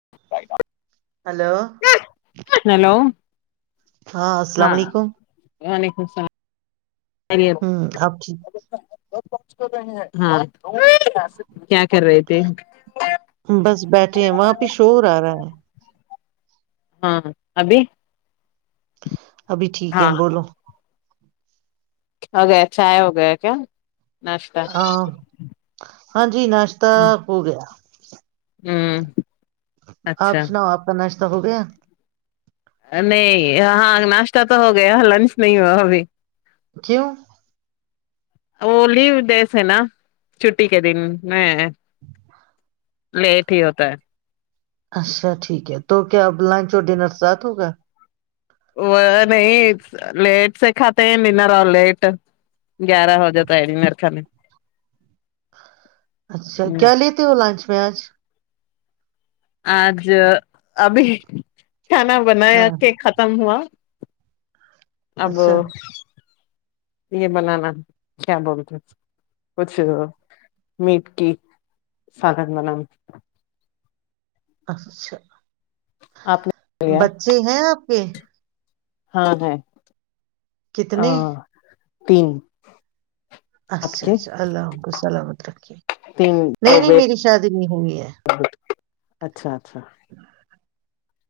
ف hello hello ہاں السلام علیکم حسان ہوں اپ ٹھیک ہاں کر رہے تھے بس بیٹھے ہیں وہاں پہ شور آ رہا ہے ہاں ابھی ابھی ٹھیک ہے ہاں بولو ہو گیا چائے ہو گیا کیا ناشتہ ہاں ہاں ج جی ناشت ہو گیا [unintelligible] ہوں اچھا ا ہو گیا نہیں ہاں ناشتہ تو ہو گیا لنچ نہیں ہوا ابھی کیوں وہ لیو جیسے نا چھٹی کے دن میں لیٹ ہی ہوتا ہے اچھا ٹھیک ہے تو کیا اب لنچ اور ڈنر ساتھ ہوگا وہ نہیں لیٹ سے کھاتے ہیں ننر اور لیٹ گیارہ ہو جاتا ہےر کھانے اچھا کیا لیتے ہو لانچ میں آج آج ابھی کھانا بنایا ہاں کے ختم ہوا ابو اچھا یہ بنانا کیا بولتے ہیں کچھ میٹ کی سادن بنانا اچھا آپ نے لیا بچے ہیں آپ [inaudible] ہاں کتنے تین آپ اچھا کے اچھا اللہ کو سلامت رکھیے تین نہیں دو نہیں بیٹ میری شادی نہیں ہوئی ہے اچھا اچھا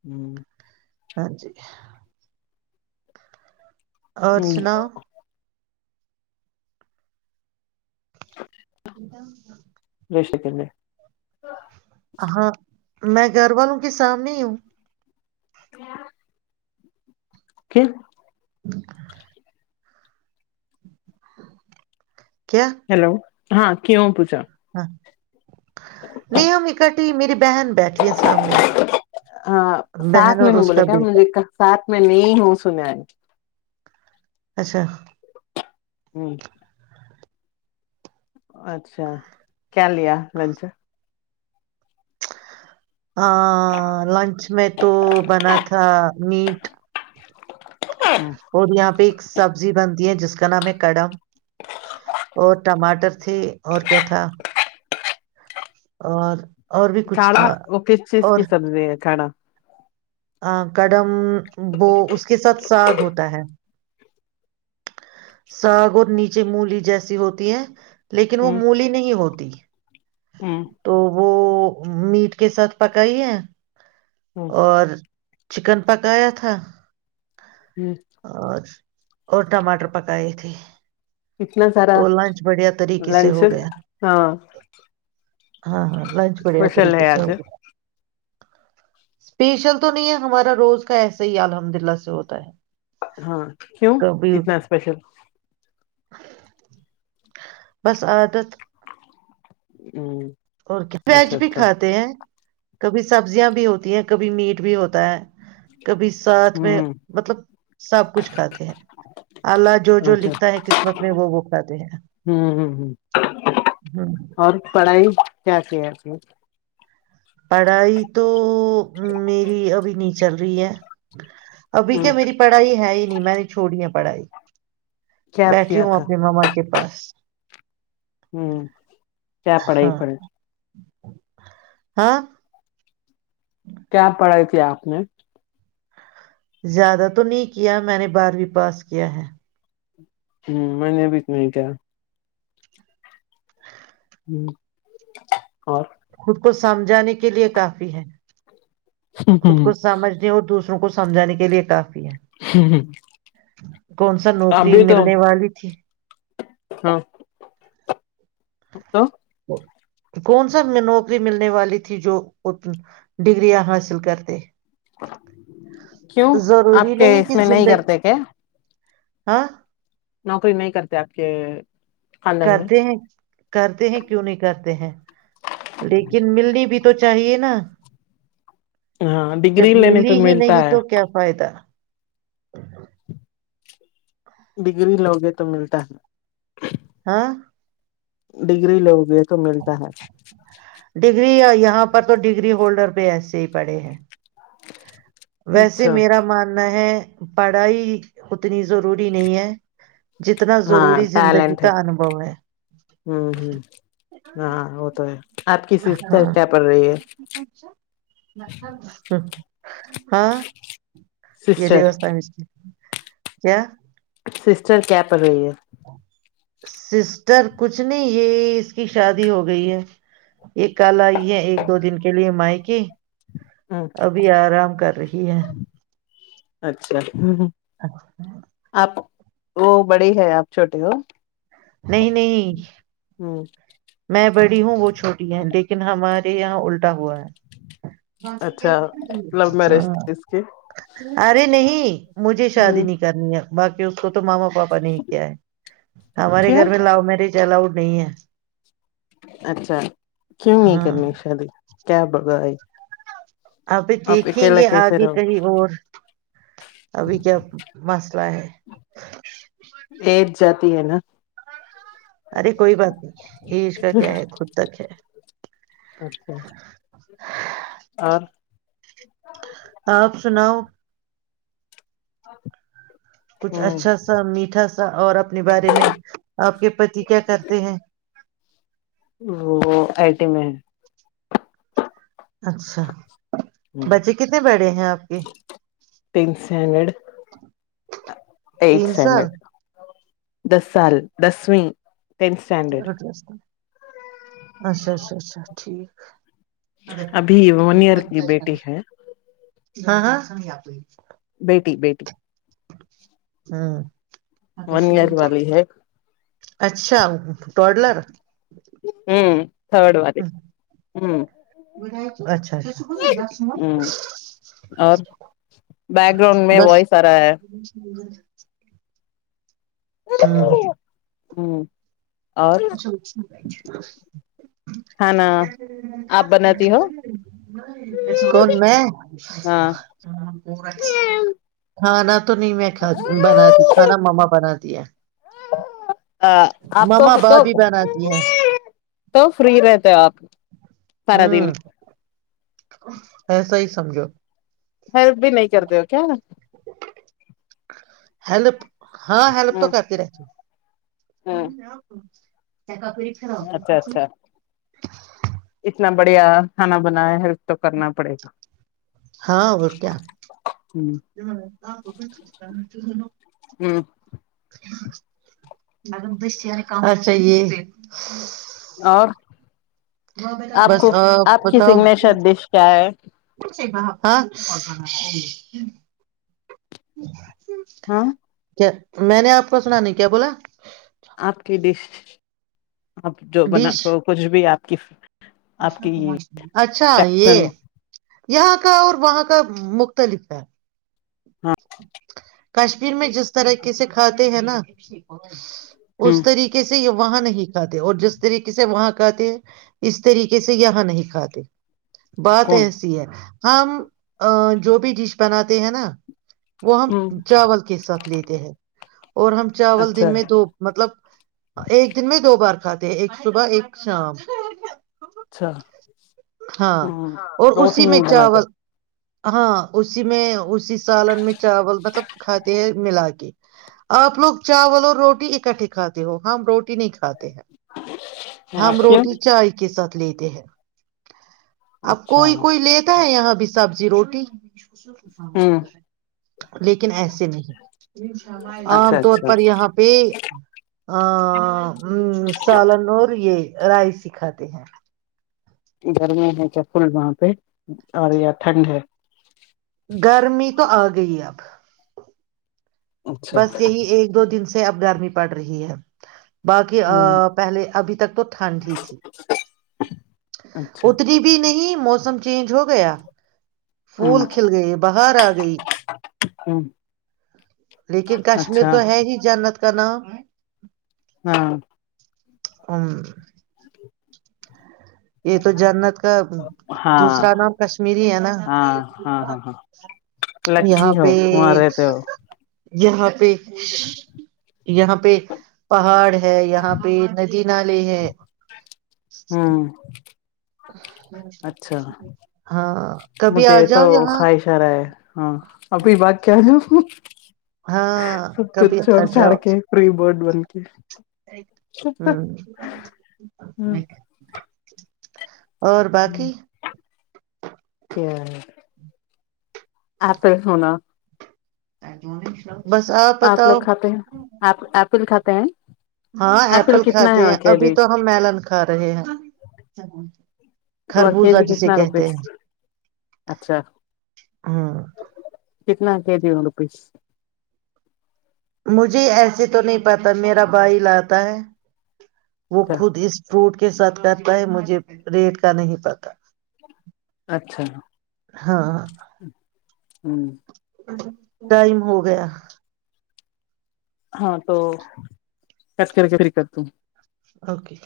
ہوں ہاں جی ارچنا [inaudible] [inaudible] شکے ہاں میں گھر والوں کے سامنے ہی ہوں ا کیا کیا ہیلو ہاں کیوں پوچا ہاں [inaudible] میری بہن بیٹھی ہے سامنے ہاں بہن ساتھ میں اور ہوں اس بولے کا کیا بیٹا مجھے ساتھ میں نہیں ہوں سنا ہے اچھا ہوں اچھا کیا لیا لنچ لنچ میں تو بنا تھا میٹ اور یہاں پہ ایک سبزی بنتی ہے جس اس کا نام ہے کڑم اور ٹماٹر تھی اور کیا تھا اور اور بھی کچھ کڑھا تھا وہ کس چیز اور کی سبزی ہے کھا کڑم وہ اس کے ساتھ ساگ ہوتا ہے ساگ اور نیچے مولی جیسی ہوتی ہیں لیکن وہ مولی نہیں ہوتی دیی ہوں وہ میٹ کے ساتھ پکائی ہے اور چکن پکایا تھا اور اور ٹماٹر پکائے تھے اتنا سارا تو لنچ بڑھیا طریقے سے لنچ ہو گیا ہاں ہاں ہاں لنچ بڑھیا اسپیشل طریقے ہے سے ہو آج گیا سپیشل تو نہیں، ہمارا روز کا ایسے ہی الحمدللہ سے ہوتا ہے ہاں کیوں کبھی اتنا اسپیشل بس عادت ہوں اور کیا ویج بھی کھاتے ہیں کبھی سبزیاں بھی ہوتی ہیں کبھی میٹ بھی ہوتا ہے کبھی ساتھ میں ہ مطلب سب کچھ کھاتے ہیں الہ جو جو اچھا لکھتا ہے قسمت میں وہ وہ کھاتے ہیں ہ ہ ہ ہ اور پڑھائی کیا سے سے پڑھائی تو میری ابھی نہیں چل رہ ت ہے ابھی ہ کیا میری پڑھائی ہے ہی نہیں میں نے چھوڑیا پڑھائی کیا بیٹھی کیا ہوں تھا اپنے ماما کے پاس فقٹذ؀ںوع ہوں کیا پڑھائی پڑے ہاں کیا پڑھائی تھی آپ نے زیادہ تو نہیں کیا میں نے بارہویں پاس کیا ہے ہوں میں نے ابھی اتنا ہی کیا ہ ہوں اور خود کو سمجھانے کے لیے کافی ہے خود کو سمجھنے اور دوسرا کو سمھانے کے لیے کہا آپ کون سا نوکری بھی تو ملنے والی تھی ا تو کون سا نوکری ملنے والی تھی جو ڈگگریاں حاصل کرتے کیوں آپ ضروری کے اس کہ میں نہیں زندگی کرتے کیا ہاں نوکری نہیں کرتے آپ کے خاندان میں کرتے ہیں کرتے ہیں کیوں نہیں کرتے ہیں لیکن ملنی بھی تو چاہیے نا ہاں ڈگری جب لینے پہ ملتا ہے ہ ڈگری لوگے تو ملتا ہے ہاں ڈگری لو گے ڈگری یہاں پر تو ڈگری ہولڈر ایسے ہی پڑے ہیں عرر ویسے میرا ماننا ہے پڑھائی اتنی ضروری نہیں ہے جتنا ہاں ضروری زندگی ٹیلنٹ کا ہے انبو ہے ہوں ہوں ہاں وہ تو ہے آپ کی سسٹر ہاں کیا پڑھ رہی ہے ہ [inaudible] ہاں سسٹر م [inaudible] کیا سسٹر کیا پڈھ رہی ہے سسٹر کچھ نہیں یہ اس کی شادی ہو گئی ہے یہ کل آئی ہے ایک دو دن کے لیے میکے ہ ابھی آرام کر رہی ہے اچھا ہ ہ آپ وہ بڑی ہے آپ چھوٹے ہو نہیں نہیں ہ میں بڑی ہوں وہ چھوٹی ہے لیکن ہمارے یہاں الٹا الٹا ہوا ہے اچھا لو میرج تھی اس کی ارے نہیں مجھے شادی ہ نہیں کرنی ہے باقی اس کو اس کو تو ماما پاپا نے ہی کیا ہے ہمارے گھر کیوں میں لو میرج الاؤڈ نہیں ہے اچھا کیوں نہیں ہاں کرنی شادی کیا برای ہے اپ بھی دیکھیں گے کیسے آگے رہو کہیں اور ابھی کیا مسئلہ ہے [inaudible] ایج جاتی ہے نا ارے کوئی بات نہیں ایج کا کیا ہے خود تک ہے اچھا اور [inaudible] آپ سناؤ [inaudible] کچھ ہ اچھا سا میٹھا سا اور اپنے بارے میں آپ کے پتی کیا کرتے ہیں وہ آئی ٹی میں ہے اچھا بچے کتنے بڑے ہیں آپ کے تین اسٹینڈرڈ ایٹ تین اسٹینڈرڈ سال دس سال دسویں ٹینتھ اسٹینڈرڈ [unintelligible] اچھا اچھا اچھا ٹھیک ابھی ون ایئر کی بیٹی ہے ہاں ہاں ہم آپ بیٹی بیٹی ہاں ون ایئر والی ہے اچھا ٹلر ہوں تھرڈ وار ہوں اچھا اچھا ہوں اور بیک گراؤنڈ میں بس وائس آ رہا ہے ج [unintelligible] ہوں اور اسکول میں [unintelligible] کھانا آپ بناتی ہو ہاں تو نہیں میں کھ بناتی کھانا مما بناتی [unintelligible] آپ کو مما تو بھابھی بناتی ہیں تو فری رہتے ہو آپ سارا دن ہوں ایسا ہی سمجھو ہیلپ بھی نہیں کرتے ہو کیا ہیلپ ہاں ہیلپ تو ہ کرتی رہتی ہ ہوں آپ کا پری خرا اچھا ہوتی اچھا ک اتنا بڑھیا کھانا بنایا ہ ہاں وہ کیا ہ مگراہے ہ اور آپ بس کو آپ کی بتاؤ سگنیشر ڈش کیا ہے [unintelligible] ہاں کیا میں نے آپ کو سنا نہیں کیا بولا آپ کی ڈش آپ جو بنا ڈش کچھ بھی آپ کف [unintelligible] اچھا یہ ہاں [unintelligible] یہاں کا اور وہاں کا مختلف ہے ہاں کشمیر میں جس طرحق سے کھاتے ہیں نا ہ اس طریقے سے یہ وہاں نہیں کھاتے اور جس طریقے سے وہاں کھاتے ہیں اس طریقے سے یہاں نہیں کھاتے بات کون ایسی ہے ہم ا جو بھی ڈش بناتے ہیں نا وہ ہم ہ چاول کے ساتھ لیتے ہیں اور ہم چاول دن اچھا میں دو مطلب ایک دن میں دو بار کھاتے ہیں ایک صبح ایک شام اچھا ہاں ہ اور روٹی اسی میں نہیں بناتے چاول ہاں اسی میں اسی سالن میں چاول مطلب کھاتے ہیں ملا کے آپ لوگ چاول اور روٹی اکٹھے کاتے ہو ہم روٹی نہیں کھاتے ہیں ہم اچھا ہوں روٹی چائے کے ساتھ لیتے ہیں اب کوئی کوئی لیتا ہے یہاں بھی سبزی جی روٹی کچش لیکن ایسے نہیں عام اچھا طور اچھا پر یہاں پہ آ [unintelligible] ہ سال ن اورور یہ رائی سکھاتے ہیں گرمی ہے کیا فل وہاں پہ اور یا ٹھنڈ ہے گرمی تو آ گئی اب اچھا بس یہی ایک دو دن سے اب گرمی پڑ رہی ہے باقی ہ پہلے ابھی تک تو ٹھنڈ ہی تھی اچھا اتنی بھی نہیں موسم چینج ہو گیا پھول ہ کھل گئے باہر آ گئی ہ لیکن کشمیر اچھا تو ہے ہی جاننا کا نام ہاں ہ یہ تو جنت کا ہاں دوسرا نام کشمیری ہے نا ہاں ہاں ہاں ہاں یہاں لکی ہو پہ وہاں رہتے ہو یہاں پہ پہ یہاں پہ پہاڑ ہے یہاں پہ ندی نالے ہے ہاں اچھا ہاں کبھی مجھے آ تو جاؤ یہاں خواہش آ رہا ہے ہاں ابھی باق کیا ہے [unintelligible] ہاں کبھی جاؤ کے فری برڈ بن کے ہ [unintelligible] ہ باقی کیا آپ ہی ہونا ایک د م بس آپ بتاؤ لوگ کھاتے ہیں آپ ایپل کھاتے ہیں ہاں ایپل کتنا کھاتے ہے ہیں کے ابھی جی تو ہم ملن کھا رہے ہیں اور کے خربوزہ جی جسے کتنا کہتے روپیس ہیں اچھا ہاں کتنا کہ دی ہ روپیس مجھے ایسے تو نہیں پتا میرا بھائی لاتا ہے وہ اچھا خود اس فروٹ کے ساتھ کرتا ہے مجھے ریٹ کا نہیں پتا اچھا ہاں ہوں ڈائم ہو گیا ہاں تو کچ کر کے فری کر ت اوکے